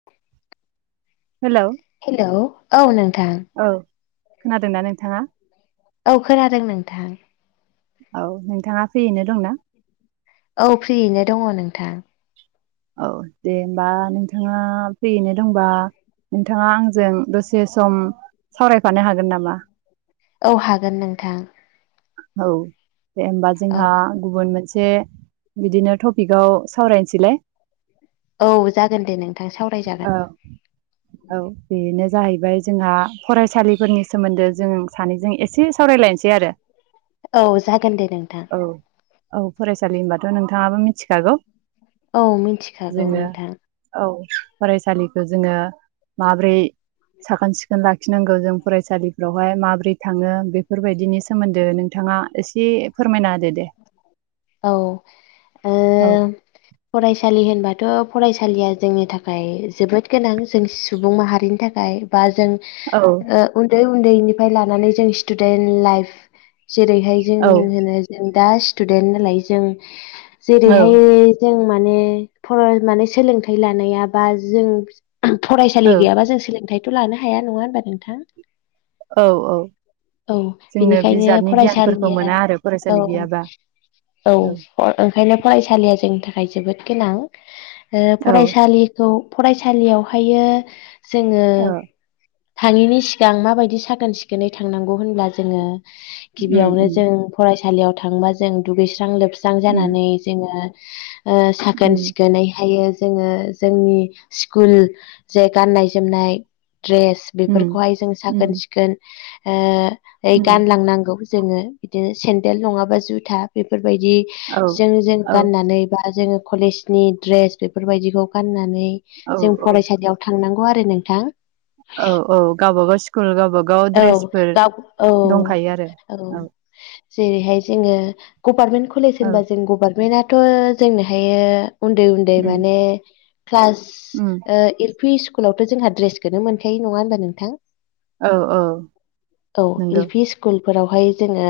[inaudible] हेल' hello औ नोंथां औ खोनादोंना नोंथाङा औ खोनादों नोंथां औ नोंथाङा फ्रियैनो दं ना औ फ्रियैनो दङ नोंथां। औ दे होमबा नोंथाङा फ्रियैनो दंबा नोंथांङा आंजों दसे सम सावरायफानो हागोन नामा? औ हागोन नोंथां। औ दे होनोमबा औ जोंहा गुबुन मोनसे बिदिनो टपिकआव सावरायनोसैलाय। औ जागोन दे नोंथां औ सावरायजागोन। [inaudible] औ बेनो जाहैबाय जोंहा फरायसालिफोरनि सोमोन्दै जों सानैजों एसे सावरायलायनोसै आरो औ जागोन दे नोंथां औ औ फरायसालि होनबाथ नोंथाङाबो मिथिखागौ औ मिथिखागौ जोङो नोंथां औ फरायसालिखौ जोङो माब्रै साखोन-सिखोन लाखिनांगौ जों फरायसालिफ्रावहाय माब्रै थाङो बेफोरबायदिनि सोमोन्दो नोंथांङा एसे फोरमायना होदो दे। औ ओ औ फरायसालि होनबाथ' फरायसालिया जोंनि थाखाय जोबोद गोनां जों सुबुं माहारिनि थाखाय। बा जों औ ओ उन्दै उन्दैनिफ्राय लानानै जों स्टुदेन्ट लाइफ जेरैहाय जों औ होनो जों दा स्टुदेन्ट नालाय जों औ जेरैहाय जों माने'फर माने सोलोंथाइ लानाया बा जों फरायसालि औ गैयाबा जों सोलोंथाइथ' लानो हाया नंङा होनबा नोंथां? औ औ औ जोङो बेनिखायनो बिजाबनि गियानफोरखौ फरायसालिया मोना आरो औ फरायसालि गैयाबा औ अ ओंखायनो फरायसालिया जोंनि थाखाय जोबोद गोनां। ओ औ फरायसालि ‌ खौ फरायसालियावहायो जोंङो ओ थांयिनि सिगां माबायदि साखोन सिखोनै थांनांगौ होनब्ला जोंङो उम गिबियावनो उम जों फरायसालियाव थांबा जों दुगैस्रां लोबस्रां उम जानानै जोंङो ओ उम साखोन सिखोनै हायो जोंङो जोंनि स्कुल जे गाननाय जोमनाय ड्रेस उम बेफोरखौहाय जों उम साखोन सिखोन ओ उम गानलांनांगौ जोंङो। बिदिनो सेन्देल नंङाबा जुथा बेफोरबायदि औ जों जों गाननानै बा जोंङो कलेज नि द्रेस बेफोरबायदिखौ गाननानै औ जों औ फरायसालियाव थांनांगौ आरो नोंथां। औ औ गावबागाव स्कुल गावबागाव औ ड्रेसफोर दाब औ दंखायो आरो औ जेरैहाय जोंङो गभार्मेन्ट कलेज औ होनबा जों गभारनमेन्टआ थ' जोंनो हायो उन्दै उन्दै उम माने क्लास उम ओ एल पि स्कुलावथ' जोंहा दड्रेसखौनो मोनखायो नंङा होनबा नोंथां? औ औ औ नंगौ एल पि स्कुलफोरावहाय जोंङो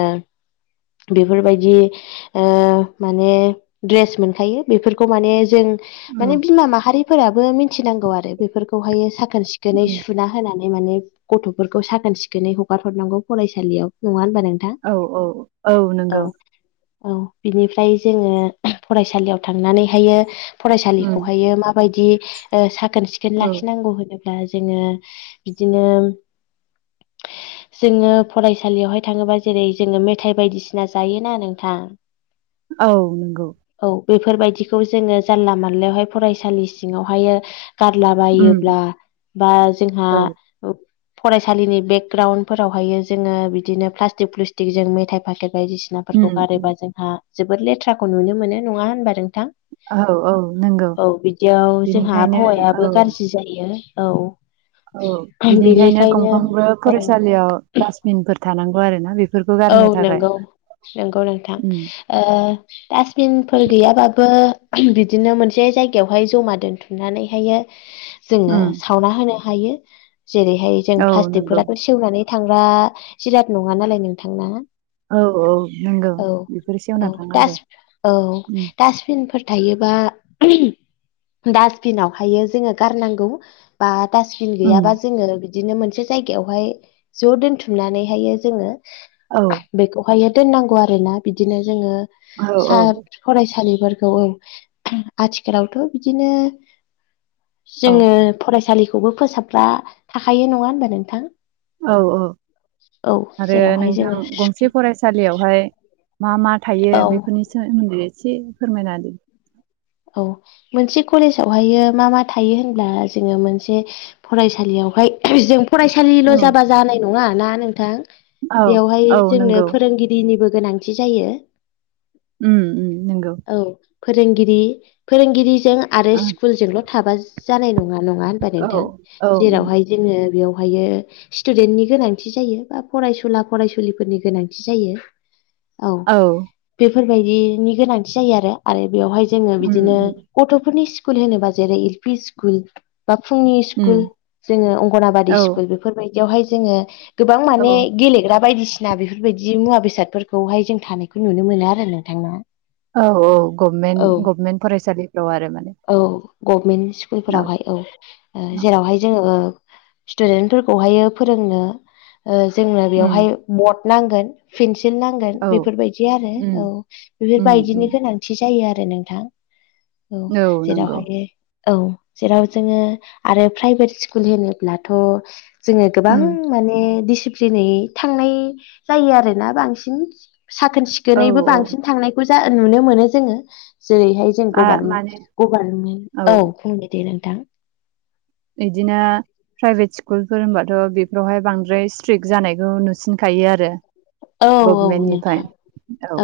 बेफोरबायदि ओ माने दड्रेस मोनखायो बेफोरखौ माने जों उम माने बिमा माहारिफोराबो मिथिनांगौ आरो बेफोरखौहायो साखोन सिखोनै उम सुना होनानै माने गथ'फोरखौ साखोन सिखोनै हगार हरनांगौ फरायसालियाव नंङा होनबा नों औ औ औ नंगौ। औ बिनिफ्राय जोंङो फरायसालियाव थांनानैहायो उम फरायसालिखौहायो माबायदि ओ साखोन सिखोन औ लाखिनांगौ होनोब्ला ब्ला जोंङो बिदिनो जोंङो फरायसालियावहाय थांङोबा जेरै जोंङो मेथाइ बायदिसिना जायोना नोंथां। औ नंगौ। औ बेफोरबायदिखौ जोंङो जानला मानलायावहाय फरायसालि सिंङावहायो उम गारलाबायोब्ला बा औ जोंहा फरायसालिनि बेकग्राउड फोरावहायो जोंङो बिदिनो प्लास्टिक प्लुस्टिक जों मेथाइ फाखथाय बायदिसि उम सिनाफोरखौ उम गारोबा जोंहा जोबोद लेथ्राखौ नुनो मोनो नङा होनबा नोंथां? औ औ नंगौ औ बिदियाव जोंहा बिनिखायनो औ आबहावायाबो गाज्रि जायो औ। औ बिनिखायनो बेनिखायनो गंफ्रोमबो औ फरायसालियाव दासबिनफोर थानांगौ आरो ना बे औ नंगौ नंगौ नोंथां उम ओ डासटबिनफोर गैयाबाबो बिदिनो मोनसे जायगायावहाय जमा दोनथुमनानैहायओ जोंङो उम सावना होनो हायो जेरैहाय जों औ नंगौ प्लास्टिकफोराबो सेवनानै थांग्रा जिराद नंङा नालाय नोंथांना? औ औ नंगौ औ बेफोर औ सेवना थाङा डास आरो औ उम डासटबिन फोर थायोबा डासबिनावहायो गारनांगौ। बा डासबिन गैयाबा उम जोङो बिदिनो मोनसे जायगायावहाय ज' दोनथुमनानैहायओ जोङो औ। बेखौहायो दोननांगौ आरोना बिदिनो जोङो औ सा फरायसालिफोरखौ औ आथिखालावथ' बिदिनो औ जोङो फरायसालिखौबो फोसाबग्रा थाखायो नङा होनबा नोंथां? औ औ औ आरो जेरावहाय जोङो नोंथां गंसे फरायसालियावहाय मा मा थायो औ बेफोरनि सोमोन्दै एसे फोरमायना होदो। औ मोनसे कलेजावहायो मा मा थायो होनब्ला जोङो मोनसे फरायसालियावहाय जों फरायसालिल' होदो। जाबा जानाय नङा ना नोंथां। औ बेवहाय औ जोंनो नंगौ फोरोंगिरिनिबो गोनांथि जायो। उम। उम नंगौ औ फोरोंगिरि फोरोंगिरिजों आरो औ स्कुलजोंल' थाबा जानाय नङा नङा होनबा औ नोंथां जेरावहाय जोङो बेवहायो स्टुदेन्टनि गोनांथि जायो बा फरायसुला फरायसुलिफोरनि गोनांथि जायो। औ बेफोरबायदिनि गोनांथि जायो आरो आरो बेवहाय जोङो उम बिदिनो गथ'फोरनि स्कुल होनोबा जेरै एल पि स्कुल बा फुंनि उम स्कुल जोङो अंगनाबादि औ स्कुल बेफोरबायदियावहाय जोङो गोबां औ माने गेलेग्रा बायदिसि ना बेफोरबायदि मुवा बेसादफोरखौहाय जों थानायखौ नुनो मोनो आरो नोंथांना। औ औ गभमेन्ट गभमेन्ट फरायसालिफ्राव आरो माने। औ गभमेन्ट औ स्कुलफोरावहाय औ। औ जेरावहाय जोङो स्टुदेन्ट फोरखौहायो फोरोंनो जोंनो उम बेवहाय बट नांगोन। पेन्सिल नांगोन औ बेफोरबायदि आरो उम औ उम उम बेफोरबायदिनि गोनांथि जायो आरो नोंथां। औ जेरावहायो औ जेराव जोङो आरो प्राइभेट स्कुल होनोब्लाथ' जोङो गोबां उम माने दिसिप्लिनै थांनाय जायो आरोना बांसिन साखोन औ सिखोनैबो औ बांसिन थांनायखौ जा नुनो मोनो जोङो जेरैहाय जों आ माने गभार्नमेन्ट गभार्नमेन्टनि औ बुंदों दे नोंथां। बिदिनो प्राइभेट स्कुलफोर होनबाथ' बेफोरावहाय बांद्राय स्ट्रिक जानायखौ नुसिनखायो आरो। औ औ नोंथां गभमेन्टनिफ्राय औ।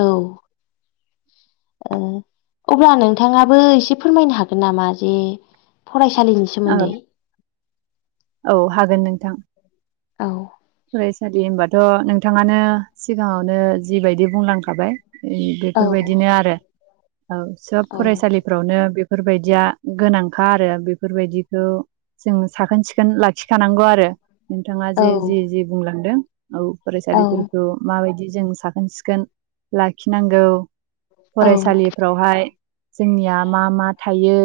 ओ अब्ला नोंथाङाबो एसे फोरमायनो हागोन नामा जे फरायसालिनि औ सोमोन्दै। औ हागोन नोंथां। औ। फरायसालि होनबाथ' नोंथाङानो सिगाङावनो जिबायदि बुंलांखाबाय ओम औ बेफोरबायदिनो आरो औ सोब औ फरायसालि फोरावनो बेफोरबायदिया गोनांखा आरो बेफोरबायदिखौ जों साखोन सिखोन लाखिखानांगौ आरो। नोंथाङा जे जे जे बुंलांदों औ औ फरायसालिफोरखौ माबायदि जों साखोन सिखोन लाखिनांगौ औ फरायसालि फोरावहाय जोंनिया मा मा थायो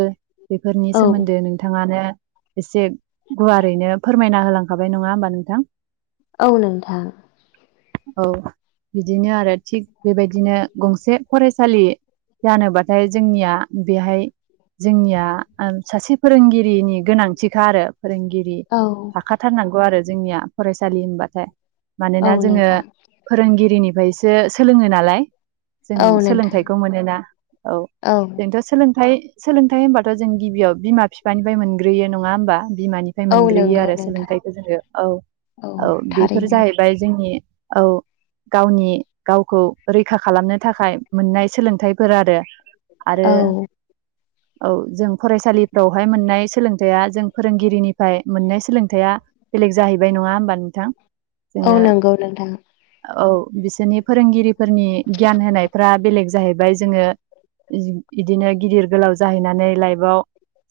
बेफोरनि औ सोमोन्दै नों नोंथाङानो एसे गुवारैनो फोरमायना होलांखाबाय नङा होमबा नोंथां औ नोंथां। औ बिदिनो आरो थिग बेबायदिनो गंसे फरायसालि जानोबाथाय जोंनिया बेहाय जोंनिया सासे फोरोंगिरि नि गोनांथिखा आरो फोरोंगिरि औ थाखाथारनांगौ आरो जोंनिया फरायसालि होनबाथाय औ मानोना जोङो नोंथां फोरोंगिरिनिफ्रायसो सोलोङो नालाय जों औ नोंथां सोलोंथाइखौ मोनोना औ जोंथ' सोलोंथाइ सोलोंथाइ होनबाथ' जों गिबियाव बिमा बिफानिफ्राय मोनग्रोयो नङा होमबा बिमानि औ मोनग्रोयो नंगौ आरो नोंथां सोलोंथायाइखौ जोङो औ औ बेफोर जाहैबाय जोंनि औ गावनि गावखौ रैखा खालामनो थाखाय मोननाय सोलोंथाइफोर आरो आरो औ औ जों फरायसालिफ्रावहाय मोननाय सोलोंथाइया जों फोरोंगिरिनिफ्राय मोननाय सोलोंथाइआ बेलेग जाहैबाय नङा होमबा नोंथां औ जोङो नंगौ नोंथां औ बिसोरनि फोरोंगिरिफोरनि गियान होनायफ्रा बेलेग जाहैबाय जोङो बिदिनो गिदिर गोलाव जाहैनानै लाइफआव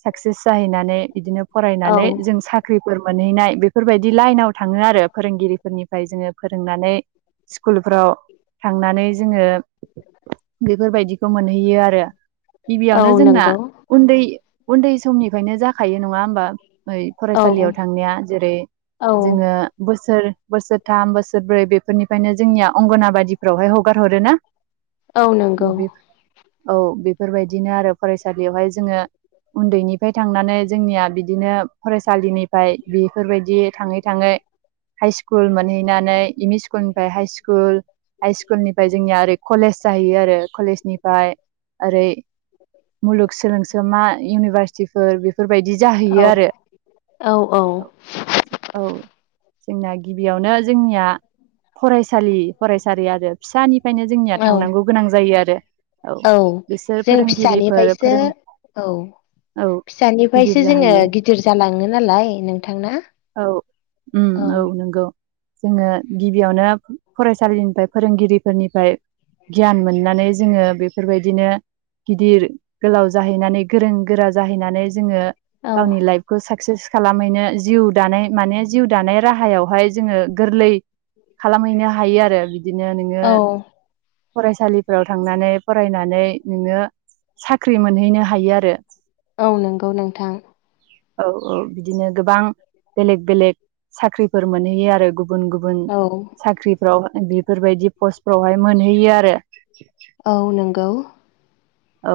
साक्सेस जाहैनानै बिदिनो औ फरायनानै जों साख्रिफोर मोनहैनाय बेफोरबायदि लाइनाव थाङो आरो फोरोंगिरिफोरनिफ्राय जोङो फोरोंनानै स्कुलफ्राव थांनानै जोङो बेफोरबायदिखौ मोनहैयो आरो औ गिबियावनो जोंना नंगौ उन्दै उन्दै समनिफ्रायनो जाखायो नङा होमबा औ फरायसालियाव थांनाया जेरै औ जोङो बोसोर बोसोरथाम बोसोरब्रै बेफोरनिफ्रायनो जोंनिया अंगनाबादिफ्रावहाय हगार हरो ना औ नंगौ औ बेफोरबायदिनो आरो फरायसालियावहाय जोङो उन्दैनिफ्राय थांनानै जोंनिया बिदिनो फरायसालिनिफ्राय बेफोरबायदि थां थाङै हाइ स्कुल मोनहैनानै एम इ स्ल स्कुल निफ्राय हाइ स्कुल हाइ स्कुलनिफ्राय जोंनिया ओरै कलेज जाहैयो आरो कलेजनिफ्राय ओरै मुलुग सोलोंसोमा इउनिभारसिटिफोर बेफोरबायदि औ जाहैयो आरो औ औ औ जोंना गिबियावनो जोंनिया फरायसालि फरायसालि आरो फिसानिफ्रायनो जोंनिया औ थांनांगौ गोनां जायो आरो। औ बिसोर जों फोरोंगिरिफोर फिसानिफ्रायसो फोरों औ औ गिदिर फिसानिफ्रायसो जोङो जाहैयो गिदिर जालाङो नालाय नोंथांना औ उम औ नंगौ। जोङो गिबियावनो फरायसालिनिफ्राय फोरोंगिरिफोरनिफ्राय गियान मोननानै जोङो बेफोरबायदिनो गिदिर गोलाव जाहैनानै गोरों गोरा जाहैनानै जोङो औ गावनि लाइफखौ साक्सेस खालामहैनो जिउ दानाय माने जिउ दानाय राहायावहाय जोङो गोरलै खालामहैनो हायो आरो बि बिदिनो नोङो औ फरायसालिफोराव थांनानै फरायनानै नोङो साख्रि मोनहैनो हायो आरो। औ नंगौ नोंथां। औ औ बिदिनो गोबां बेलेग बेलेग साख्रिफोर मोनहैयो आरो गुबुन गुबुन औ साख्रि फाराव बेफोरबायदि पस्टफ्रावहाय मोनहैयो आरो। औ नोंगौ औ।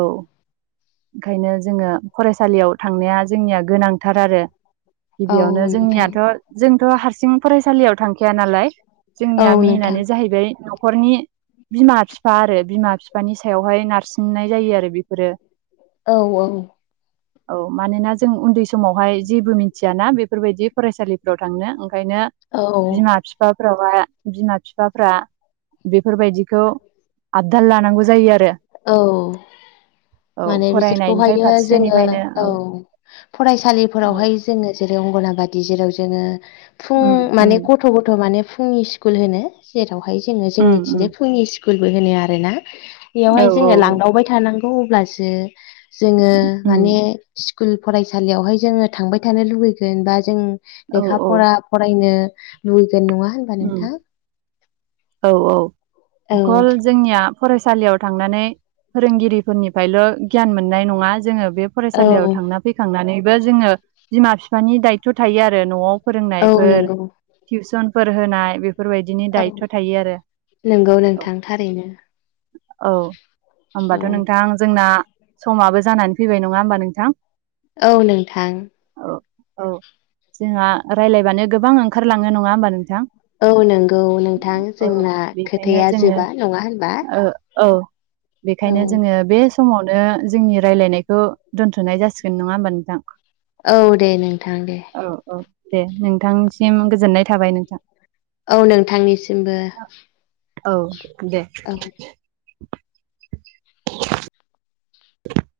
ओंखायनो जोङो फरायसालियाव थांनाया जोंनिया गोनांथार आरो। औ गिबियावनो नोंथां जोंनियाथ' जोंथ' हारसिं फरायसालियाव थांखाया नालाय औ जोंनिया नोंथां मेइनानो जाहैबाय न'खरनि बिमा बिफा आरो बिमा बिफानि सायावहाय नारसिननाय जायो आरो बेफोरो औ औ औ मानोना जों उन्दै समावहाय जेबो मिथियाना बेफोरबायदि फरायसालिफ्राव थांनो ओंखायनो औ बिमा बिफाफ्रावाय बिमा बिफाफ्रा बेफोरबायदिखौ आबदाल लानांगौ जायो आरो। औ। औ माने फरायनायनिफ्राय बिसोरखौहायो जोङो फारसेनिफ्रायनो औ औ फरायसालिफोरावहाय जोङो जेरै अंगनाबादि जेराव जोङो फुं उम उम माने गथ थ' गथ' माने फुंनि स्कुल होनो। जेरावहाय जोङो उम जोंनिथिंजाय उम फुंनि स्क स्कुलबो होनो आरोना। औ बेयावहाय औ जोङो लांदावबाय थानांगौ अब्लासो जोङो उम माने स्कुल फरायसालियावहाय जोङो थांबाय थानो लुबैगोन, बा जों औ लेखा औ फरा फरायनो लुगैगोन। नङा होन उम औ औ औ अकल जोंनिया फरायसालियाव थांनानै फोरोंगिरिफोरनिफ्रायल' गियान मोननाय नङा जोङो बे औ फरायसालियाव थांना फैखांनानैबो जोङो बिमा फिफानि दायथ' थायो आरो न'आव औ फोरोंनायफोर नंगौ टिउसनफोर होनाय बे फोरबायदिनि औ दायथ' थायो आरो नंगौ औ। नोंथां थारैनो औ औ होमबाथ' नोंथां जोंना समाबो जानानै फैबाय, नङा होमबा नोंथां? औ नोंथां। औ औ जोंहा रायलायबानो गोबां ओंखारलांनो, नङा होमबा नोंथां? औ नंगौ नोंथां औ जोंना बेखायनो खोथाया जोङो जोबा, नङा होनबा? ओ औ, औ बेखायनो जोङो बे समावनो जोंनि रायलायनायखौ दोनथ'नाय जासिगोन, नङा होमबा नोंथां? औ दे नोंथां दे। औ औ दे नोंथांसिम गोजोननाय थाबाय नोंथां। औ नोंथांनिसिमबो। औ दे। औ [inaudible]